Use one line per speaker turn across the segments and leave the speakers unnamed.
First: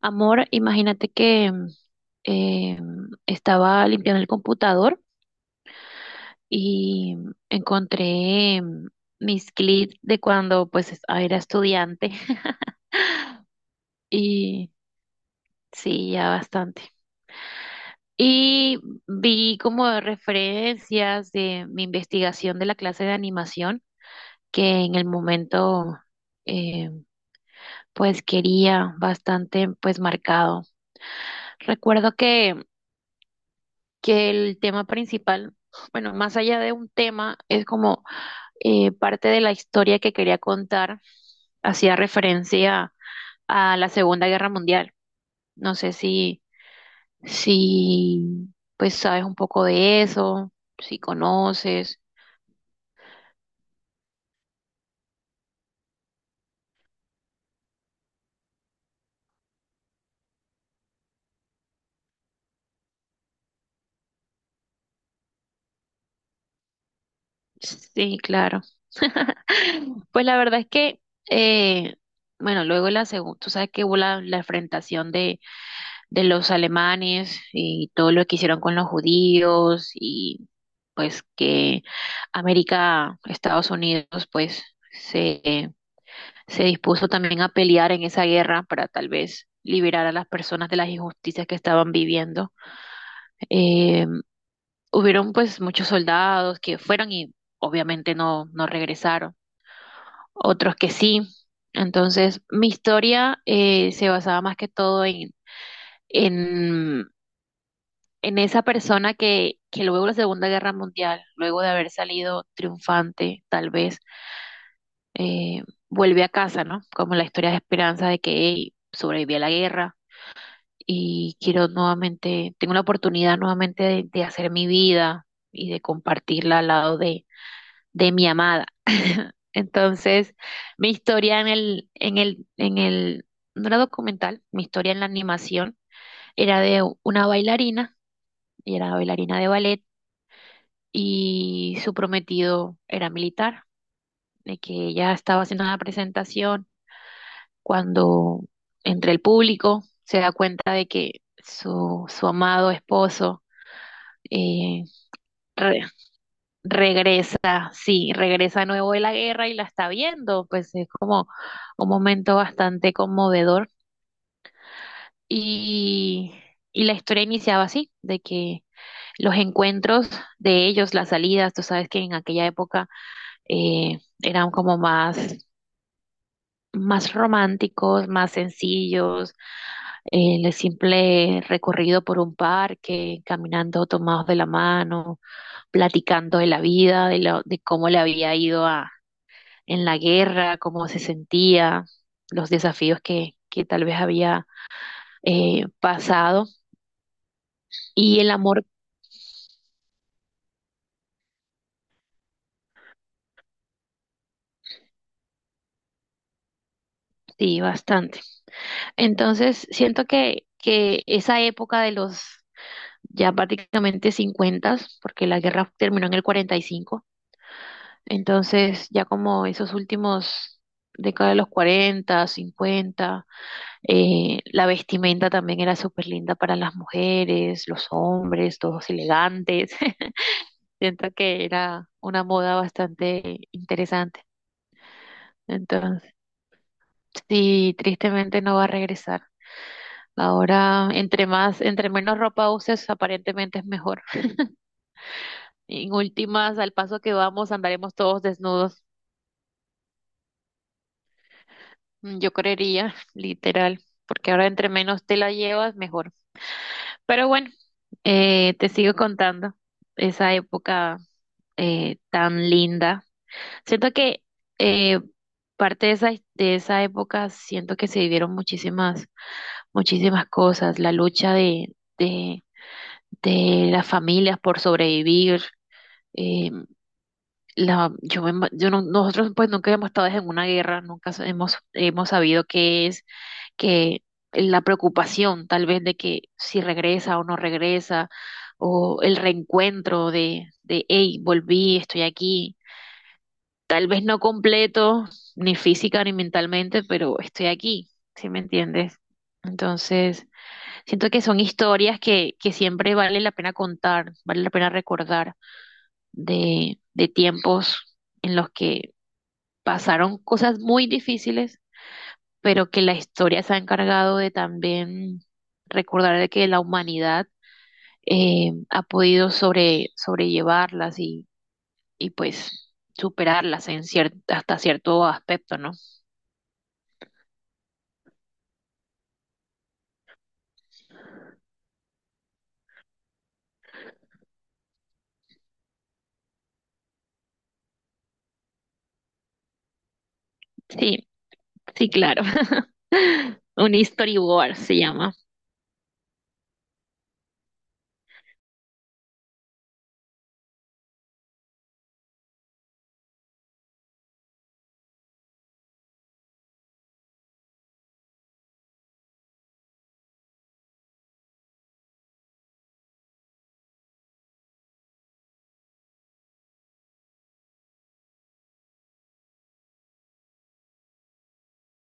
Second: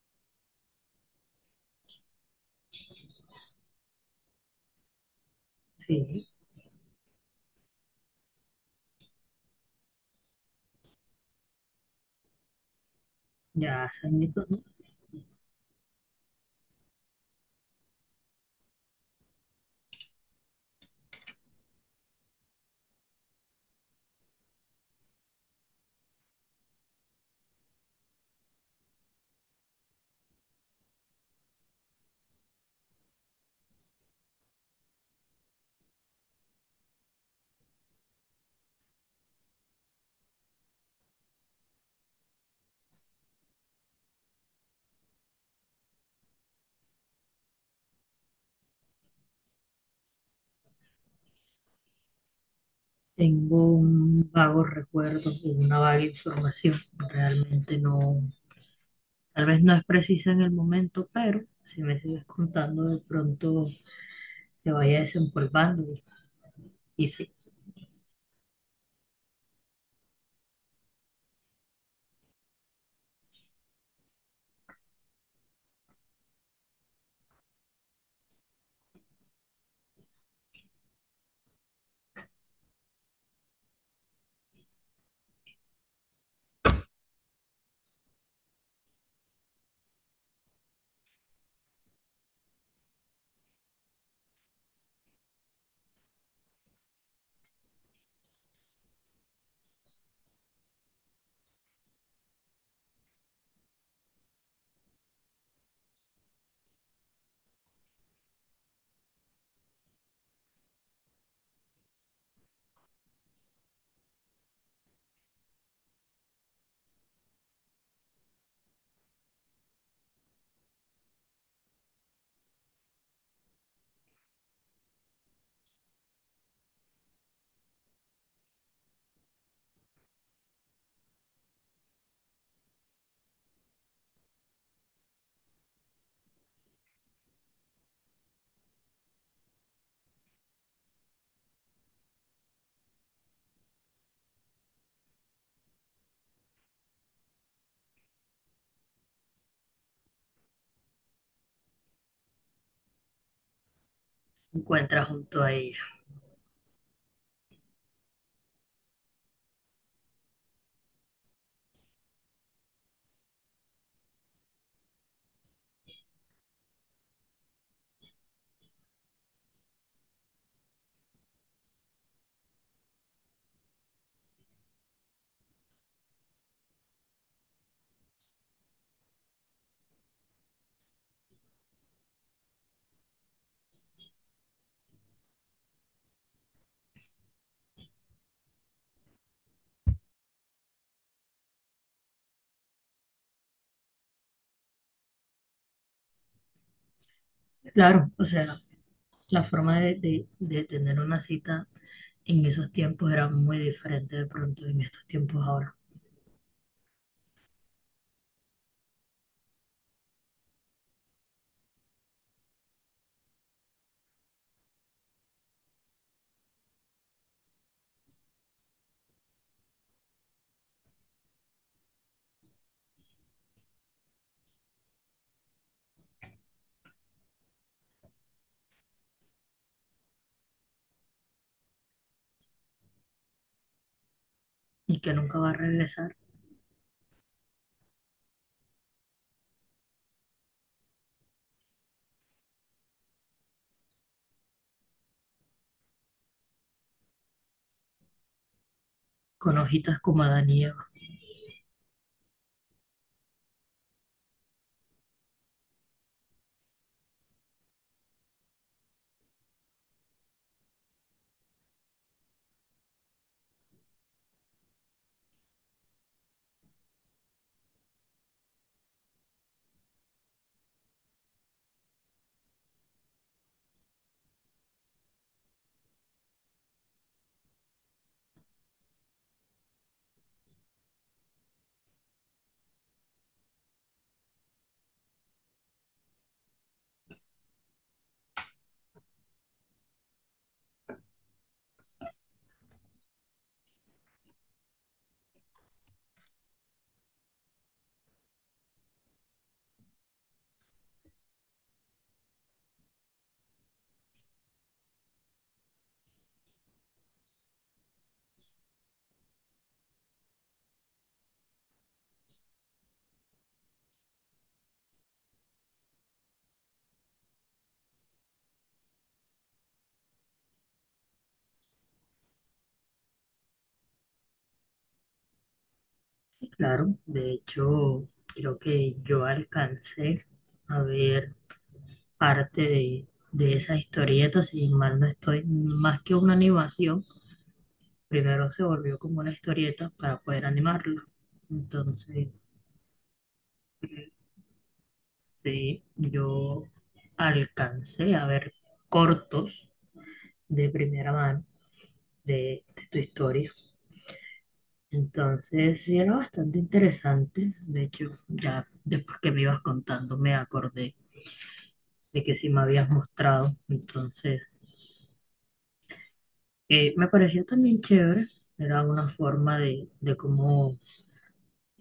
Amor, imagínate que eh, estaba limpiando el computador
Sí,
y encontré mis clips de cuando era estudiante
ya hace añitos, ¿no?
y sí, ya bastante. Y vi como referencias de mi investigación de la clase de animación que en el momento eh, pues quería bastante pues marcado. Recuerdo que el tema principal, bueno, más allá de un tema, es como parte de la historia que quería contar, hacía referencia a la Segunda Guerra Mundial. No sé si pues sabes un poco de eso, si conoces.
Tengo un vago recuerdo, y una vaga información. Realmente no, tal vez no es precisa en el momento, pero si me sigues contando, de pronto te vaya desempolvando y se
Sí, claro. Pues la verdad es que, eh, bueno, luego la segunda, tú sabes que hubo la enfrentación de los alemanes y todo lo que hicieron con los judíos y pues que América, Estados Unidos, pues se, se dispuso también a pelear en esa guerra para tal vez liberar a las personas de las injusticias que estaban viviendo. Eh, hubieron pues muchos soldados que fueron y obviamente no regresaron, otros que sí. Entonces, mi historia se basaba más que todo en, en esa persona que luego de la Segunda Guerra Mundial, luego de haber salido triunfante, tal vez, eh, vuelve a casa, ¿no? Como la historia de esperanza de que hey, sobreviví a la guerra y quiero nuevamente, tengo la oportunidad nuevamente de hacer mi vida y de compartirla al lado de mi amada. Entonces, mi historia no era documental, mi historia en la animación era de una bailarina, y era bailarina de ballet, y su prometido era militar, de que ella estaba haciendo una presentación cuando entre el público se da cuenta de que su amado esposo eh,
encuentra junto a ella.
re- regresa, sí, regresa nuevo de la guerra y la está viendo, pues es como un momento bastante conmovedor y, y la historia iniciaba así, de que los encuentros de ellos, las salidas, tú sabes que en aquella época eran como más románticos, más sencillos, el simple recorrido por un parque, caminando tomados de la mano, platicando de la vida, de, de cómo le había ido a, en la guerra, cómo se sentía, los desafíos que tal vez había pasado
Claro,
y
o
el
sea,
amor,
la forma de tener una cita en esos tiempos era muy diferente de pronto en estos tiempos ahora.
sí, bastante. Entonces, siento que esa época de los ya prácticamente 50, porque la guerra terminó en el 45. Entonces, ya como esos últimos, década de los 40 cincuenta, la vestimenta también era súper linda para las mujeres, los hombres, todos elegantes. Siento que era una moda bastante interesante.
Y que nunca va a
Entonces,
regresar
sí, tristemente no va a regresar. Ahora, entre más, entre menos ropa uses, aparentemente es mejor. En últimas, al paso que vamos, andaremos todos desnudos.
con hojitas como Adán y Eva.
Yo creería, literal, porque ahora entre menos te la llevas, mejor. Pero bueno, te sigo contando esa época tan linda. Siento que eh, parte de esa época, siento que se vivieron muchísimas, muchísimas cosas. La lucha de las familias por sobrevivir. Eh, la, yo me ima- yo no- Nosotros pues nunca hemos estado en una guerra, nunca hemos sabido qué es que la preocupación tal vez de que si regresa o no regresa, o el reencuentro hey, volví, estoy aquí, tal vez no completo, ni física ni mentalmente, pero estoy aquí, ¿sí me entiendes? Entonces, siento que son historias que siempre vale la pena contar, vale la pena recordar de tiempos en los que pasaron cosas muy difíciles pero que la historia se ha encargado de también recordar de que la humanidad ha podido sobrellevarlas y pues superarlas hasta cierto aspecto, ¿no?
Claro, de hecho, creo que yo alcancé a ver parte de esas historietas, si mal no estoy, más que una animación, primero se volvió como una historieta para poder animarla.
Sí, sí, claro.
Entonces,
Un storyboard se llama.
sí, yo alcancé a ver cortos de primera mano de tu historia. Entonces, sí, era bastante interesante. De hecho, ya después que me ibas contando, me acordé de que sí me habías mostrado. Entonces, me parecía también chévere. Era una forma de cómo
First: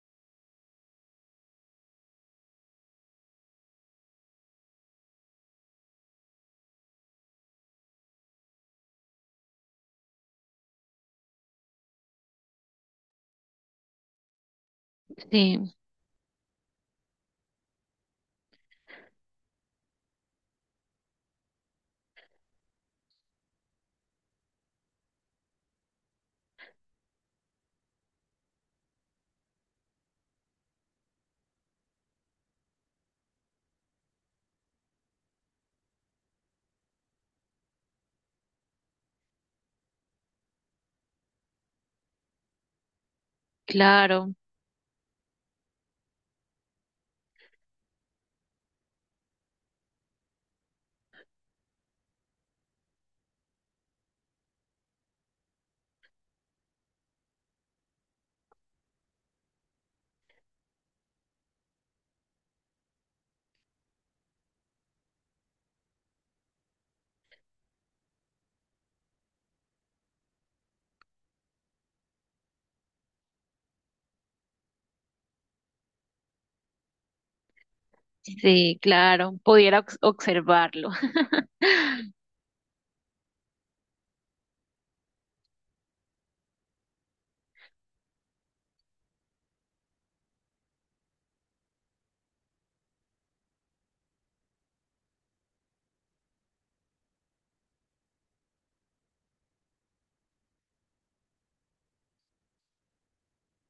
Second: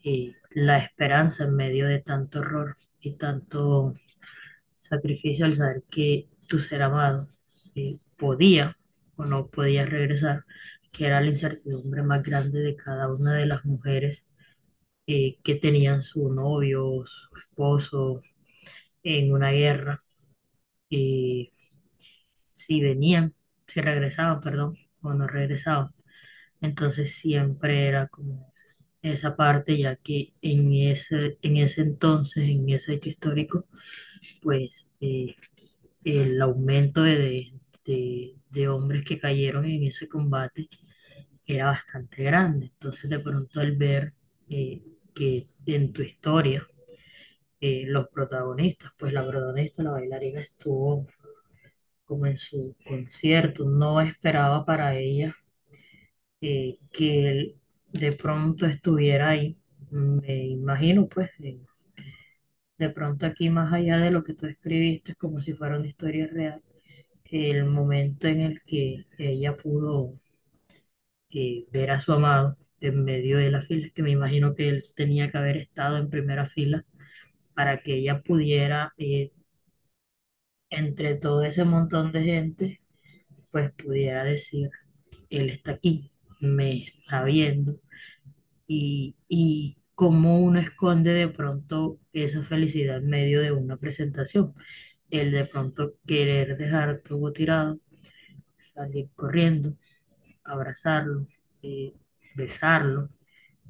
la esperanza en medio de tanto horror y tanto sacrificio al saber que tu ser amado podía o no podía regresar, que era la incertidumbre más grande de cada una de las mujeres que
Sí,
tenían su novio, o su esposo en una guerra, y si venían, si regresaban, perdón, o no regresaban. Entonces siempre era como esa parte, ya que en ese entonces, en ese hecho histórico, pues el aumento de hombres que cayeron en ese combate era bastante grande. Entonces de pronto al ver
claro,
eh, que en tu historia los protagonistas, pues la protagonista, la bailarina estuvo como en su concierto, no esperaba para ella que él de pronto estuviera ahí. Me imagino, pues, de pronto aquí más allá de lo que tú escribiste, es como si fuera una historia real, el momento en el que ella pudo ver a su amado en medio de las filas, que me imagino que él tenía que haber estado en primera fila para que ella
sí,
pudiera,
claro. Observarlo.
entre todo ese montón de gente, pues pudiera decir, él está aquí, me está viendo y cómo uno esconde de pronto esa felicidad en medio de una presentación. El de pronto querer dejar todo tirado, salir corriendo, abrazarlo, eh, besarlo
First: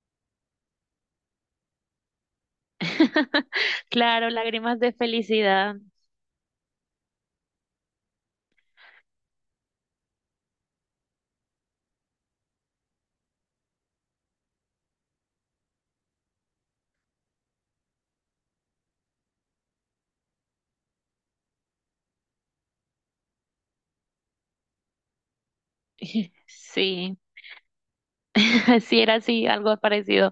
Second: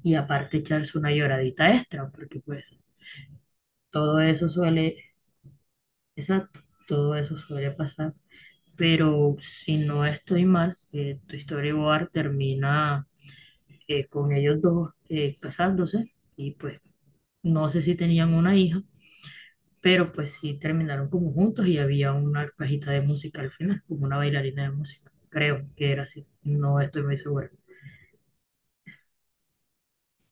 y aparte echarse una lloradita extra, porque pues todo
Claro,
eso
lágrimas de
suele,
felicidad.
exacto, todo eso suele pasar. Pero si no estoy mal, tu storyboard termina con ellos dos casándose y pues no sé si tenían una hija pero pues sí terminaron como juntos y había una cajita de música al final, como una bailarina de música, creo que era así, no estoy muy
Sí,
seguro.
sí, era así, algo parecido.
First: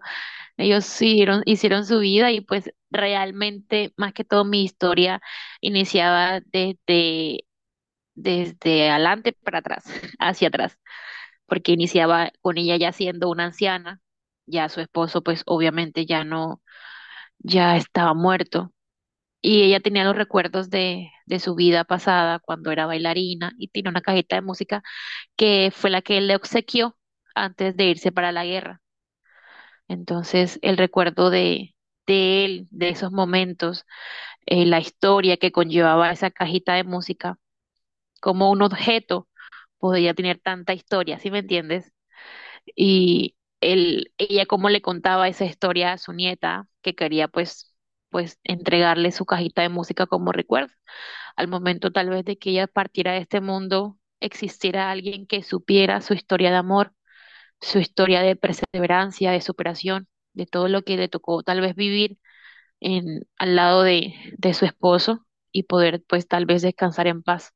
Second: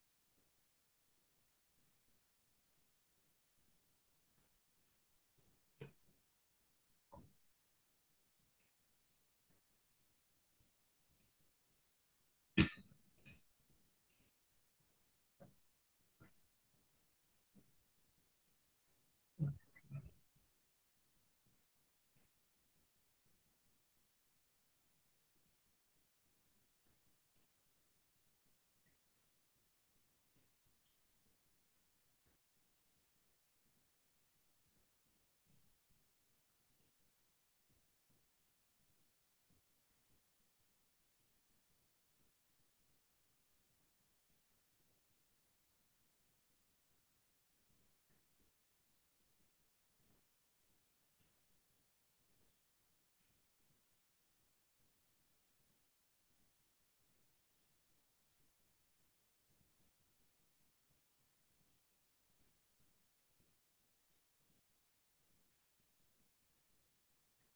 Ellos siguieron, hicieron su vida y pues realmente, más que todo, mi historia iniciaba desde adelante para atrás, hacia atrás, porque iniciaba con ella ya siendo una anciana, ya su esposo pues obviamente ya no, ya estaba muerto y ella tenía los recuerdos de su vida pasada cuando era bailarina y tiene una cajita de música que fue la que él le obsequió antes de irse para la guerra. Entonces, el recuerdo de él, de esos momentos, la historia que conllevaba esa cajita de música, como un objeto podía tener tanta historia, ¿sí me entiendes? Y él, ella cómo le contaba esa historia a su nieta, que quería pues entregarle su cajita de música como recuerdo. Al momento tal vez de que ella partiera de este mundo, existiera alguien que supiera su historia de amor, su historia de perseverancia, de superación, de todo lo que le tocó tal vez vivir en, al lado de su esposo y poder pues tal vez descansar en paz.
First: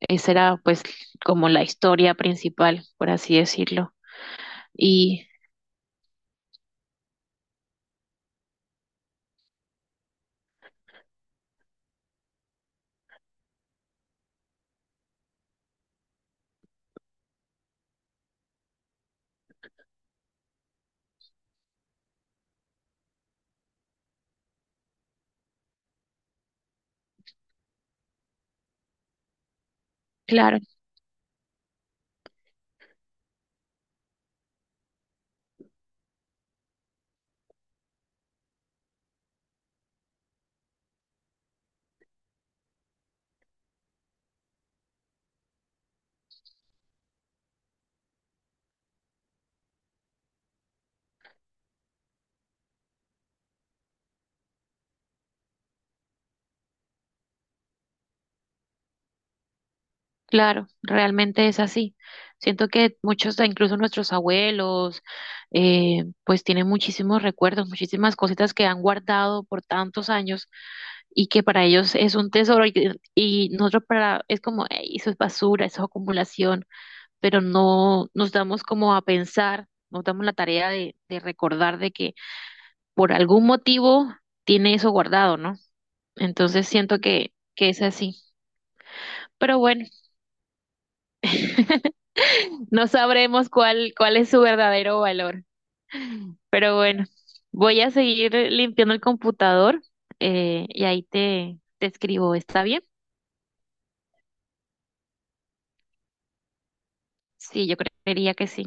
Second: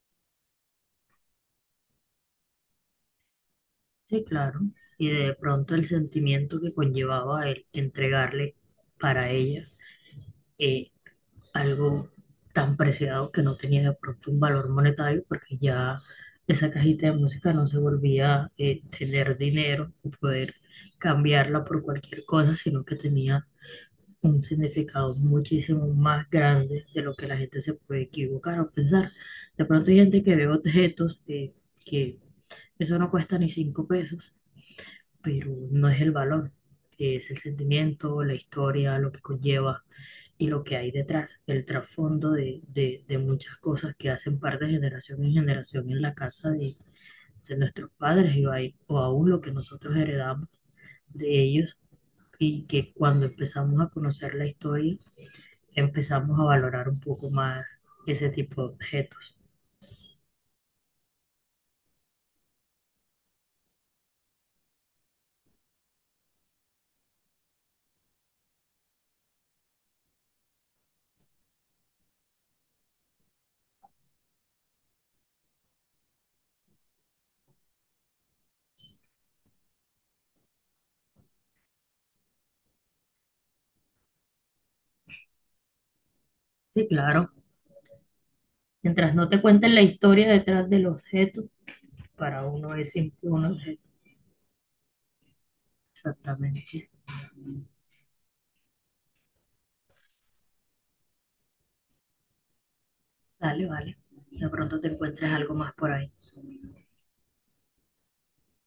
Esa era pues como la historia principal, por así decirlo.
Sí, claro, y
Y
de pronto el sentimiento que conllevaba el entregarle para ella eh, algo tan preciado que no tenía de pronto un valor monetario, porque ya esa cajita de música no se volvía tener dinero o poder cambiarla por cualquier cosa, sino que tenía un significado muchísimo más grande de lo que la gente se puede equivocar o pensar. De pronto hay gente que ve
claro,
objetos que eso no cuesta ni cinco pesos, pero no es el valor, que es el sentimiento, la historia, lo que conlleva y lo que hay detrás, el trasfondo de muchas cosas que hacen parte de generación en generación en la casa de nuestros padres y ahí- o aún lo que nosotros heredamos de ellos y que cuando empezamos a conocer la historia, empezamos a valorar un poco más ese tipo de objetos.
claro, realmente es así. Siento que muchos, incluso nuestros abuelos, pues tienen muchísimos recuerdos, muchísimas cositas que han guardado por tantos años y que para ellos es un tesoro y, y nosotros para, es como, "Ey, eso es basura, eso es acumulación", pero no nos damos como a pensar, nos damos la tarea de recordar de que por algún motivo tiene eso guardado, ¿no? Entonces
Sí,
siento
claro.
que es así.
Mientras no te
Pero
cuenten la
bueno.
historia detrás del objeto, para uno
No
es simple un
sabremos
objeto.
cuál es su verdadero valor. Pero
Exactamente.
bueno, voy a seguir limpiando el computador, y ahí te escribo. ¿Está bien?
Dale, vale. De pronto te encuentres algo más por ahí.
Sí, yo creería que sí.